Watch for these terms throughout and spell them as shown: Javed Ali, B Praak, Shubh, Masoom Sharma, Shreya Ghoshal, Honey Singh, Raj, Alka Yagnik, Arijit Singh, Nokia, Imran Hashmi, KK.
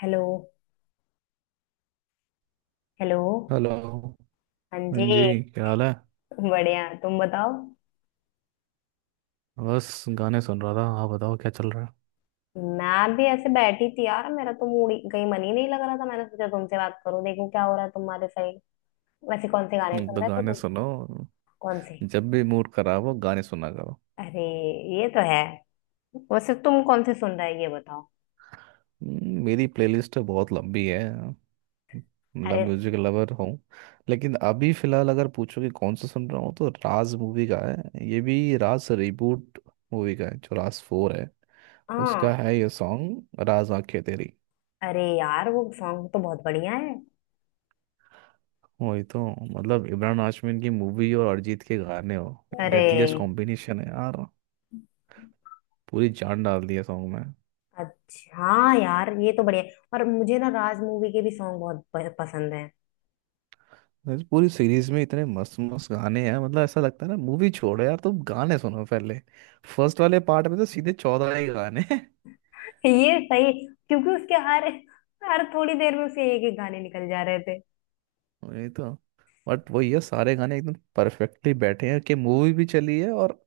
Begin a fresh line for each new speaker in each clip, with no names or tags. Hello. Hello.
Hello.
हाँ
हाँ
जी।
जी. क्या हाल है?
बढ़िया। तुम बताओ।
बस गाने सुन रहा था. हाँ, बताओ क्या चल रहा है?
मैं भी ऐसे बैठी थी यार, मेरा तो कहीं मन ही नहीं लग रहा था। मैंने सोचा तुमसे बात करूं, देखूं क्या हो रहा है तुम्हारे साइड। वैसे कौन से गाने सुन
तो
रहे थे
गाने
तुम?
सुनो.
कौन से?
जब भी मूड खराब हो गाने सुना करो.
अरे, ये तो है। वैसे तुम कौन से सुन रहे हो ये बताओ?
मेरी प्लेलिस्ट बहुत लंबी है. मतलब
अरे।
म्यूजिक लवर हूँ. लेकिन अभी फिलहाल अगर पूछो कि कौन सा सुन रहा हूँ, तो राज मूवी का है, ये भी राज रिबूट मूवी का है, जो राज 4 है उसका
हाँ।
है ये सॉन्ग, राज आंखें तेरी.
अरे यार, वो सॉन्ग तो बहुत बढ़िया है।
वही तो. मतलब इमरान हाशमी की मूवी और अरिजीत के गाने हो.
अरे।
डेडलीस्ट कॉम्बिनेशन है यार. पूरी जान डाल दी है सॉन्ग में.
अच्छा, हाँ यार ये तो बढ़िया है। और मुझे ना राज मूवी के भी सॉन्ग बहुत पसंद है।
इस पूरी सीरीज में इतने मस्त मस्त गाने हैं, मतलब ऐसा लगता है ना, मूवी छोड़ो यार, तुम गाने सुनो पहले. फर्स्ट वाले पार्ट में तो सीधे 14 ही गाने हैं.
ये सही। क्योंकि उसके हर हर थोड़ी देर में उसे एक एक गाने निकल जा रहे थे।
वही तो. बट वही है, सारे गाने एकदम परफेक्टली बैठे हैं कि मूवी भी चली है और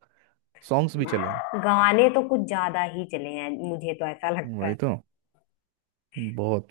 सॉन्ग्स भी चले हैं.
गाने तो कुछ ज्यादा ही चले हैं, मुझे तो ऐसा लगता
वही
है।
तो. बहुत,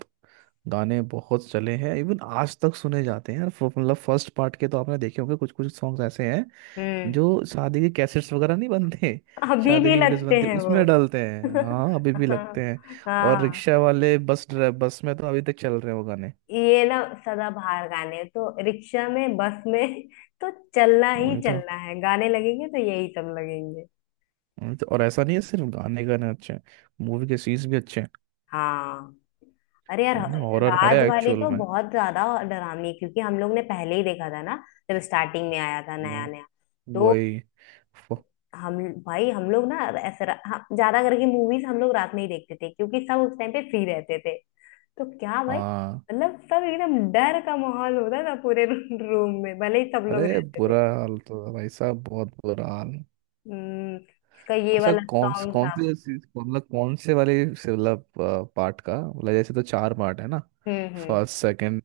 गाने बहुत चले हैं, इवन आज तक सुने जाते हैं यार. मतलब फर्स्ट पार्ट के तो आपने देखे होंगे, कुछ कुछ सॉन्ग्स ऐसे हैं
हम्म।
जो शादी के कैसेट्स वगैरह, नहीं बनते
अभी
शादी
भी
की वीडियोस
लगते
बनती
हैं वो।
उसमें डालते हैं. हाँ अभी भी लगते हैं. और
हाँ।
रिक्शा वाले, बस ड्राइ बस में तो अभी तक चल रहे हैं वो गाने.
ये ना, सदाबहार गाने तो रिक्शा में, बस में तो चलना ही
वही तो.
चलना है। गाने लगेंगे तो यही सब लगेंगे।
वही तो. और ऐसा नहीं है सिर्फ गाने, गाने अच्छे हैं, मूवी के सीन्स भी अच्छे हैं.
हाँ। अरे यार।
है ना, हॉरर है
राज वाली
एक्चुअल
तो
में.
बहुत ज्यादा डरावनी है, क्योंकि हम लोग ने पहले ही देखा था ना। जब स्टार्टिंग में आया था नया
वह-
नया तो
वही. फ-
हम भाई हम लोग ना ऐसे हाँ, ज्यादा करके मूवीज हम लोग रात में ही देखते थे क्योंकि सब उस टाइम पे फ्री रहते थे। तो क्या भाई,
हाँ.
मतलब सब एकदम डर का माहौल होता था पूरे रूम में, भले ही सब लोग
अरे
रहते थे।
बुरा हाल तो है भाई साहब, बहुत बुरा हाल है.
हम्म। इसका ये
अच्छा,
वाला सॉन्ग
कौन
था।
से मतलब, कौन से वाले से, मतलब पार्ट का, मतलब जैसे, तो चार पार्ट है ना.
हम्म। हम्म।
फर्स्ट, सेकंड,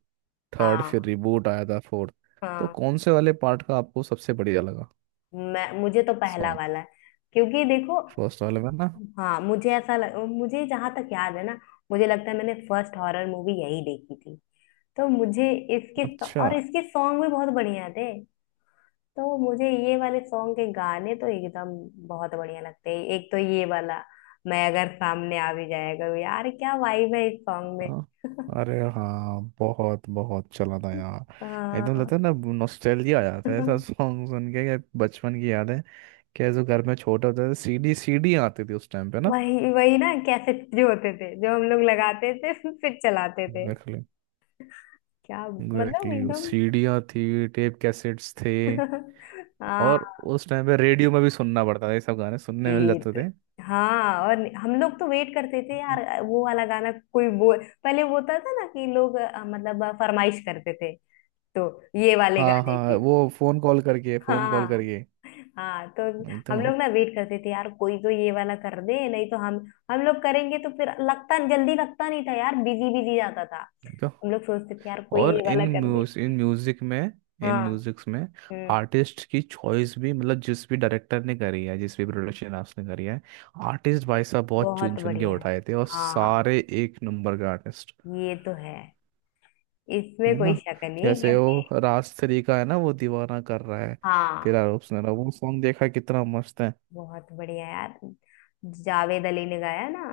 थर्ड, फिर
हाँ।
रिबूट आया था, फोर्थ. तो
हाँ।
कौन से वाले पार्ट का आपको सबसे बढ़िया लगा
मैं मुझे तो पहला
सॉन्ग?
वाला है। क्योंकि देखो।
फर्स्ट वाले में ना.
हाँ, मुझे जहां तक याद है ना। मुझे लगता है मैंने फर्स्ट हॉरर मूवी यही देखी थी। तो मुझे इसके,
अच्छा.
और इसके सॉन्ग भी बहुत बढ़िया थे। तो मुझे ये वाले सॉन्ग के गाने तो एकदम बहुत बढ़िया लगते हैं। एक तो ये वाला, मैं अगर सामने आ भी जाया करूँ यार, क्या वाइब है इस सॉन्ग में।
हाँ. अरे हाँ, बहुत बहुत चला था यार. एकदम
हाँ।
लगता है ना, नॉस्टैल्जिया आ जाता है ऐसा सॉन्ग सुन के, कि बचपन की यादें. क्या, जो घर में छोटे होते थे, सीडी सीडी आती थी उस टाइम पे ना.
वही वही ना, कैसेट जो होते थे जो हम लोग लगाते थे फिर चलाते थे।
एग्जैक्टली.
क्या मतलब
एग्जैक्टली,
एकदम।
सीडियाँ थी, टेप कैसेट्स थे.
हाँ।
और उस टाइम पे रेडियो में भी सुनना पड़ता था, ये सब गाने सुनने मिल जाते
गीत।
थे.
हाँ, और हम लोग तो वेट करते थे यार। वो वाला गाना कोई बोल पहले, वो होता था ना कि लोग मतलब फरमाइश करते थे। तो ये वाले
हाँ
गाने
हाँ,
की।
वो फोन कॉल करके, फोन कॉल
हाँ।
करके.
हाँ तो।
नहीं तो.
हम
नहीं
लोग ना वेट करते थे यार, कोई तो ये वाला कर दे, नहीं तो हम लोग करेंगे तो फिर लगता जल्दी लगता नहीं था यार, बिजी बिजी जाता था।
तो.
हम लोग सोचते थे यार कोई
और
ये वाला कर दे।
इन
हाँ।
म्यूजिक्स में
हम्म।
आर्टिस्ट की चॉइस भी, मतलब जिस भी डायरेक्टर ने करी है, जिस भी प्रोडक्शन हाउस ने करी है, आर्टिस्ट भाई साहब बहुत चुन
बहुत
चुन के
बढ़िया है।
उठाए थे, और
हाँ,
सारे एक नंबर के आर्टिस्ट.
ये तो है। इसमें
है ना.
कोई शक नहीं
जैसे
कि।
वो राज 3 का है ना, वो दीवाना कर रहा है,
हाँ,
तेरा रूप सुनहरा, वो सॉन्ग देखा कितना मस्त है.
बहुत बढ़िया यार। जावेद अली ने गाया ना।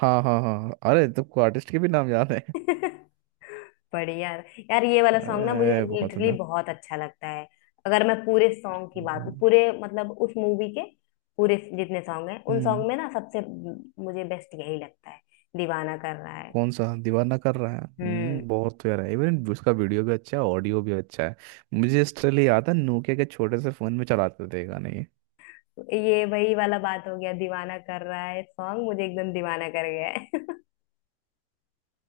हाँ हाँ हाँ हाँ, अरे तुमको आर्टिस्ट के भी नाम याद है.
बढ़िया। यार ये वाला सॉन्ग ना मुझे
अरे बहुत
लिटरली
मजा.
बहुत अच्छा लगता है। अगर मैं पूरे सॉन्ग की बात,
बहुत-
पूरे मतलब उस मूवी के पूरे जितने सॉन्ग हैं, उन सॉन्ग
हम्म
में ना सबसे मुझे बेस्ट यही लगता है। दीवाना कर रहा है।
कौन सा दीवाना कर रहा है.
हम्म।
बहुत प्यारा है, इवन उसका वीडियो भी अच्छा है, ऑडियो भी अच्छा है. मुझे इसलिए याद है, नोकिया के छोटे से फोन में चलाते थे गाने ये.
ये वही वाला बात हो गया, दीवाना कर रहा है सॉन्ग मुझे एकदम दीवाना कर गया है।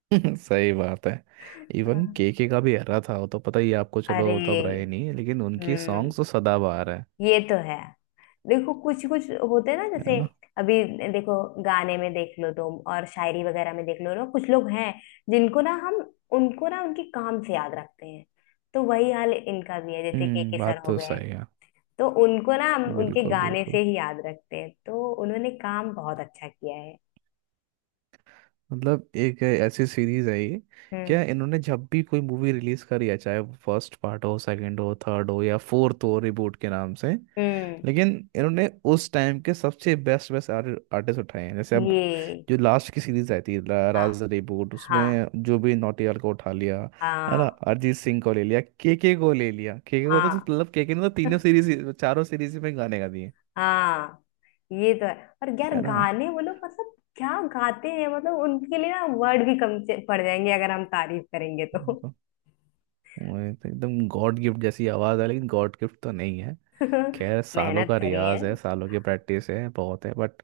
सही बात है. इवन
हाँ।
केके का भी एरा था, वो तो पता ही है आपको. चलो
अरे।
वो तब रहे नहीं, लेकिन उनकी
हम्म।
सॉन्ग्स तो सदाबहार है.
ये तो है। देखो, कुछ कुछ होते हैं ना
है
जैसे।
ना.
अभी देखो। गाने में देख लो तुम, और शायरी वगैरह में देख लो ना, कुछ लोग हैं जिनको ना हम, उनको ना उनके काम से याद रखते हैं। तो वही हाल इनका भी है, जैसे के सर
बात
हो
तो
गए।
सही है.
तो उनको ना हम उनके
बिल्कुल,
गाने से
बिल्कुल.
ही याद रखते हैं, तो उन्होंने काम बहुत अच्छा किया है।
मतलब एक ऐसी सीरीज है ये,
हम्म।
क्या, इन्होंने जब भी कोई मूवी रिलीज करी है, चाहे फर्स्ट पार्ट हो, सेकंड हो, थर्ड हो, या फोर्थ हो रिबूट के नाम से.
हम्म।
लेकिन इन्होंने उस टाइम के सबसे बेस्ट बेस्ट आर्टिस्ट उठाए हैं, जैसे अब
ये।
जो लास्ट की सीरीज आई थी,
हाँ,
राज रिबूट,
हाँ,
उसमें जो भी नौटियाल को उठा लिया. है ना,
हाँ,
अरिजीत सिंह को ले लिया, केके को ले लिया. केके को तो
हाँ,
मतलब, केके ने तो तीनों सीरीज, चारों सीरीज में गाने गा दिए.
हाँ। ये तो है। और यार
है ना.
गाने वो लोग मतलब क्या गाते हैं, मतलब उनके लिए ना वर्ड भी कम पड़ जाएंगे, अगर हम तारीफ करेंगे तो।
तो वो तो एकदम गॉड गिफ्ट जैसी आवाज है, लेकिन गॉड गिफ्ट तो नहीं है. खैर, सालों
मेहनत
का
करी है।
रियाज है, सालों की प्रैक्टिस है बहुत है. बट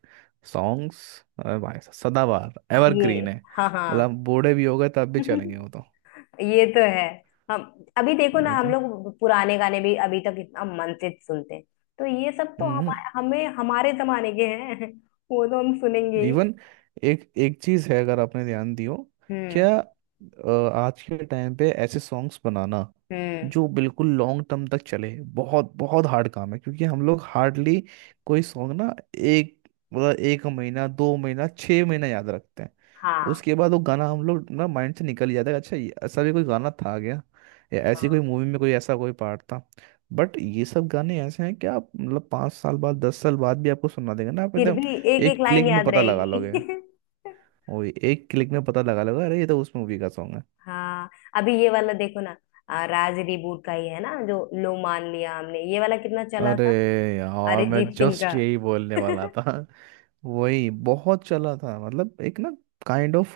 सॉन्ग्स, अरे भाई साहब, सदाबहार
हाँ, ये।
एवरग्रीन है.
हाँ। हाँ।
मतलब बूढ़े भी हो गए तब भी चलेंगे वो तो.
ये तो है। हम अभी देखो ना,
वही
हम
तो.
लोग पुराने गाने भी अभी तक इतना मन से सुनते हैं। तो ये सब तो हम
हम्म
हमें हमारे जमाने के हैं वो तो हम सुनेंगे ही।
इवन एक एक चीज है, अगर आपने ध्यान दियो,
हम्म।
क्या, आज के टाइम पे ऐसे सॉन्ग्स बनाना
हम्म।
जो बिल्कुल लॉन्ग टर्म तक चले, बहुत बहुत हार्ड काम है, क्योंकि हम लोग हार्डली कोई सॉन्ग ना, एक, मतलब एक महीना, 2 महीना, 6 महीना याद रखते हैं.
हाँ।
उसके बाद वो गाना हम लोग ना, माइंड से निकल ही जाता है. अच्छा, ये ऐसा भी कोई गाना था क्या, या ऐसी
हाँ।
कोई मूवी में कोई ऐसा कोई पार्ट था? बट ये सब गाने ऐसे हैं कि आप, मतलब 5 साल बाद, 10 साल बाद भी आपको सुना देगा ना, आप
फिर
एकदम
भी एक एक
एक
लाइन
क्लिक में
याद
पता लगा लोगे.
रहेगी।
वही, एक क्लिक में पता लगा लोगे, अरे ये तो उस मूवी का सॉन्ग है.
हाँ। अभी ये वाला देखो ना। राज रिबूट का ही है ना जो। लो मान लिया हमने, ये वाला कितना चला
अरे
था।
यार, मैं
अरिजीत सिंह
जस्ट
का।
यही बोलने वाला था. वही बहुत चला था, मतलब एक ना, काइंड ऑफ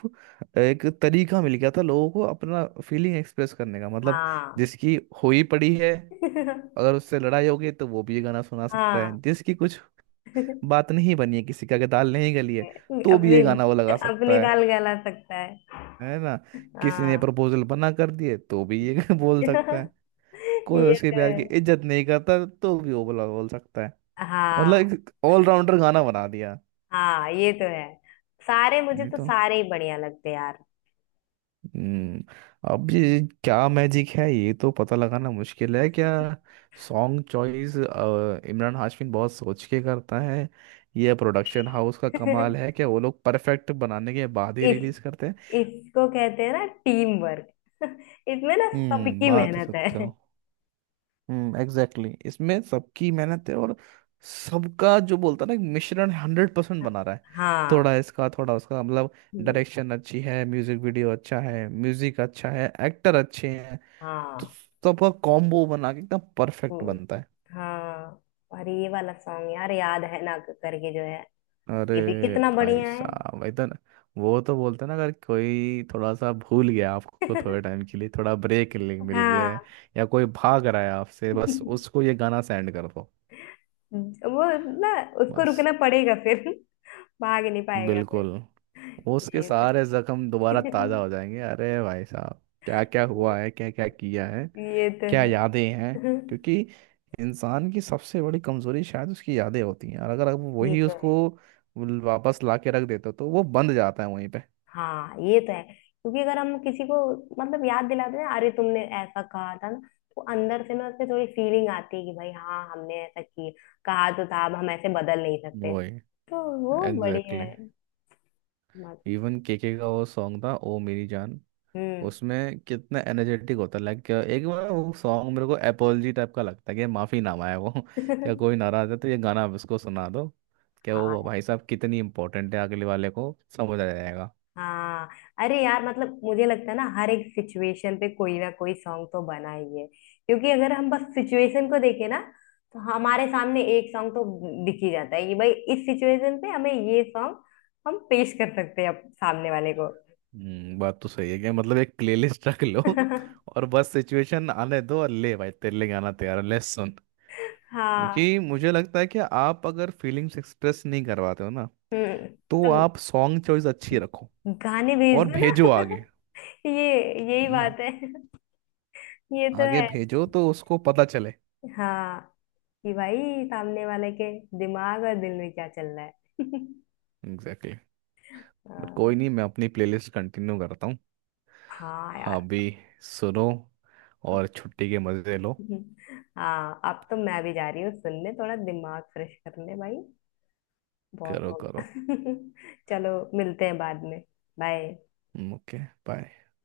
एक तरीका मिल गया था लोगों को अपना फीलिंग एक्सप्रेस करने का. मतलब
हाँ।
जिसकी हुई पड़ी है, अगर उससे लड़ाई हो गई तो वो भी ये गाना सुना सकता
हाँ।
है. जिसकी कुछ बात नहीं बनी है, किसी का के दाल नहीं गली है, तो भी
अपनी
ये गाना वो लगा सकता
अपनी
है
दाल गला सकता है।
है ना. किसी ने
हाँ।
प्रपोजल बना कर दिए तो भी ये बोल सकता है. कोई
ये
उसके
तो है।
प्यार की इज्जत नहीं करता, तो भी वो बोल सकता है. मतलब
हाँ,
एक ऑलराउंडर गाना बना दिया.
हाँ, ये तो है। सारे, मुझे
ये
तो
तो.
सारे ही बढ़िया लगते हैं यार।
हम्म अब ये क्या मैजिक है, ये तो पता लगाना मुश्किल है, क्या सॉन्ग चॉइस इमरान हाशमी बहुत सोच के करता है, यह प्रोडक्शन हाउस का कमाल है, क्या वो लोग परफेक्ट बनाने के बाद ही
इस
रिलीज करते हैं.
इसको कहते हैं ना टीम वर्क। इसमें ना सबकी
बात तो
मेहनत
सकते
है।
हो. Exactly exactly. इसमें सबकी मेहनत है, और सबका जो बोलता ना, एक मिश्रण 100% बना रहा है.
हाँ।
थोड़ा इसका, थोड़ा उसका, मतलब डायरेक्शन अच्छी है, म्यूजिक वीडियो अच्छा है, म्यूजिक अच्छा है, एक्टर अच्छे हैं. तो
हाँ।
सबका कॉम्बो बना के एकदम परफेक्ट
हम्म।
बनता है.
हाँ। और ये वाला सॉन्ग यार याद है ना, करके जो है।
अरे
ये भी कितना
भाई
बढ़िया है।
साहब, भाई तो वो तो बोलते हैं ना, अगर कोई थोड़ा सा भूल गया, आपको थोड़े टाइम के लिए थोड़ा ब्रेक मिल गया है,
हाँ।
या कोई भाग रहा है आपसे, बस उसको ये गाना सेंड कर दो.
वो ना, उसको
बस.
रुकना पड़ेगा फिर, भाग नहीं पाएगा।
बिल्कुल.
फिर
उसके
ये तो।
सारे जख्म दोबारा ताजा हो जाएंगे, अरे भाई साहब, क्या क्या हुआ है, क्या क्या किया है,
ये तो
क्या
है।
यादें हैं. क्योंकि इंसान की सबसे बड़ी कमजोरी शायद उसकी यादें होती हैं, और अगर आप
ये
वही
तो है।
उसको वापस ला के रख देते हो, तो वो बंद जाता है वहीं पे.
हाँ, ये तो है। क्योंकि अगर हम किसी को मतलब याद दिलाते हैं, अरे तुमने ऐसा कहा था ना। तो अंदर से ना उससे थोड़ी फीलिंग आती है कि भाई हाँ, हमने ऐसा किया, कहा तो था, अब हम ऐसे बदल नहीं सकते।
वही.
तो वो बढ़िया
एग्जैक्टली exactly.
है।
इवन केके का वो सॉन्ग था, ओ मेरी जान,
हम्म।
उसमें कितना एनर्जेटिक होता है. लाइक एक बार वो सॉन्ग मेरे को एपोलॉजी टाइप का लगता है, कि माफी नामा है वो. क्या, कोई नाराज है तो ये गाना आप उसको सुना दो, क्या वो,
हाँ।
भाई साहब, कितनी इंपॉर्टेंट है, अगले वाले को समझ आ जाएगा.
हाँ। अरे यार मतलब मुझे लगता है ना हर एक सिचुएशन पे कोई ना कोई सॉन्ग तो बना ही है, क्योंकि अगर हम बस सिचुएशन को देखें ना। तो हमारे सामने एक सॉन्ग तो दिख ही जाता है कि भाई इस सिचुएशन पे हमें ये सॉन्ग हम पेश कर सकते हैं सामने वाले को।
बात तो सही है. क्या मतलब एक प्लेलिस्ट रख लो, और बस सिचुएशन आने दो और ले भाई तेरे लिए गाना तैयार है, ले सुन.
हाँ।
क्योंकि मुझे लगता है कि आप अगर फीलिंग्स एक्सप्रेस नहीं करवाते हो ना,
हम्म,
तो
तो
आप सॉन्ग चॉइस अच्छी रखो
गाने भेज
और
दो ना।
भेजो आगे.
ये यही
है ना.
बात है। ये तो
आगे
है।
भेजो तो उसको पता चले.
हाँ, कि भाई सामने वाले के दिमाग और दिल में क्या चल रहा है।
Exactly exactly. बट
हाँ।
कोई नहीं, मैं अपनी प्लेलिस्ट कंटिन्यू करता हूँ.
हाँ
आप
यार।
भी सुनो और छुट्टी के मज़े लो.
हाँ, अब तो मैं भी जा रही हूँ सुनने, थोड़ा दिमाग फ्रेश करने भाई। बहुत
करो
हो
करो.
गया। चलो, मिलते हैं बाद में। बाय।
ओके. बाय.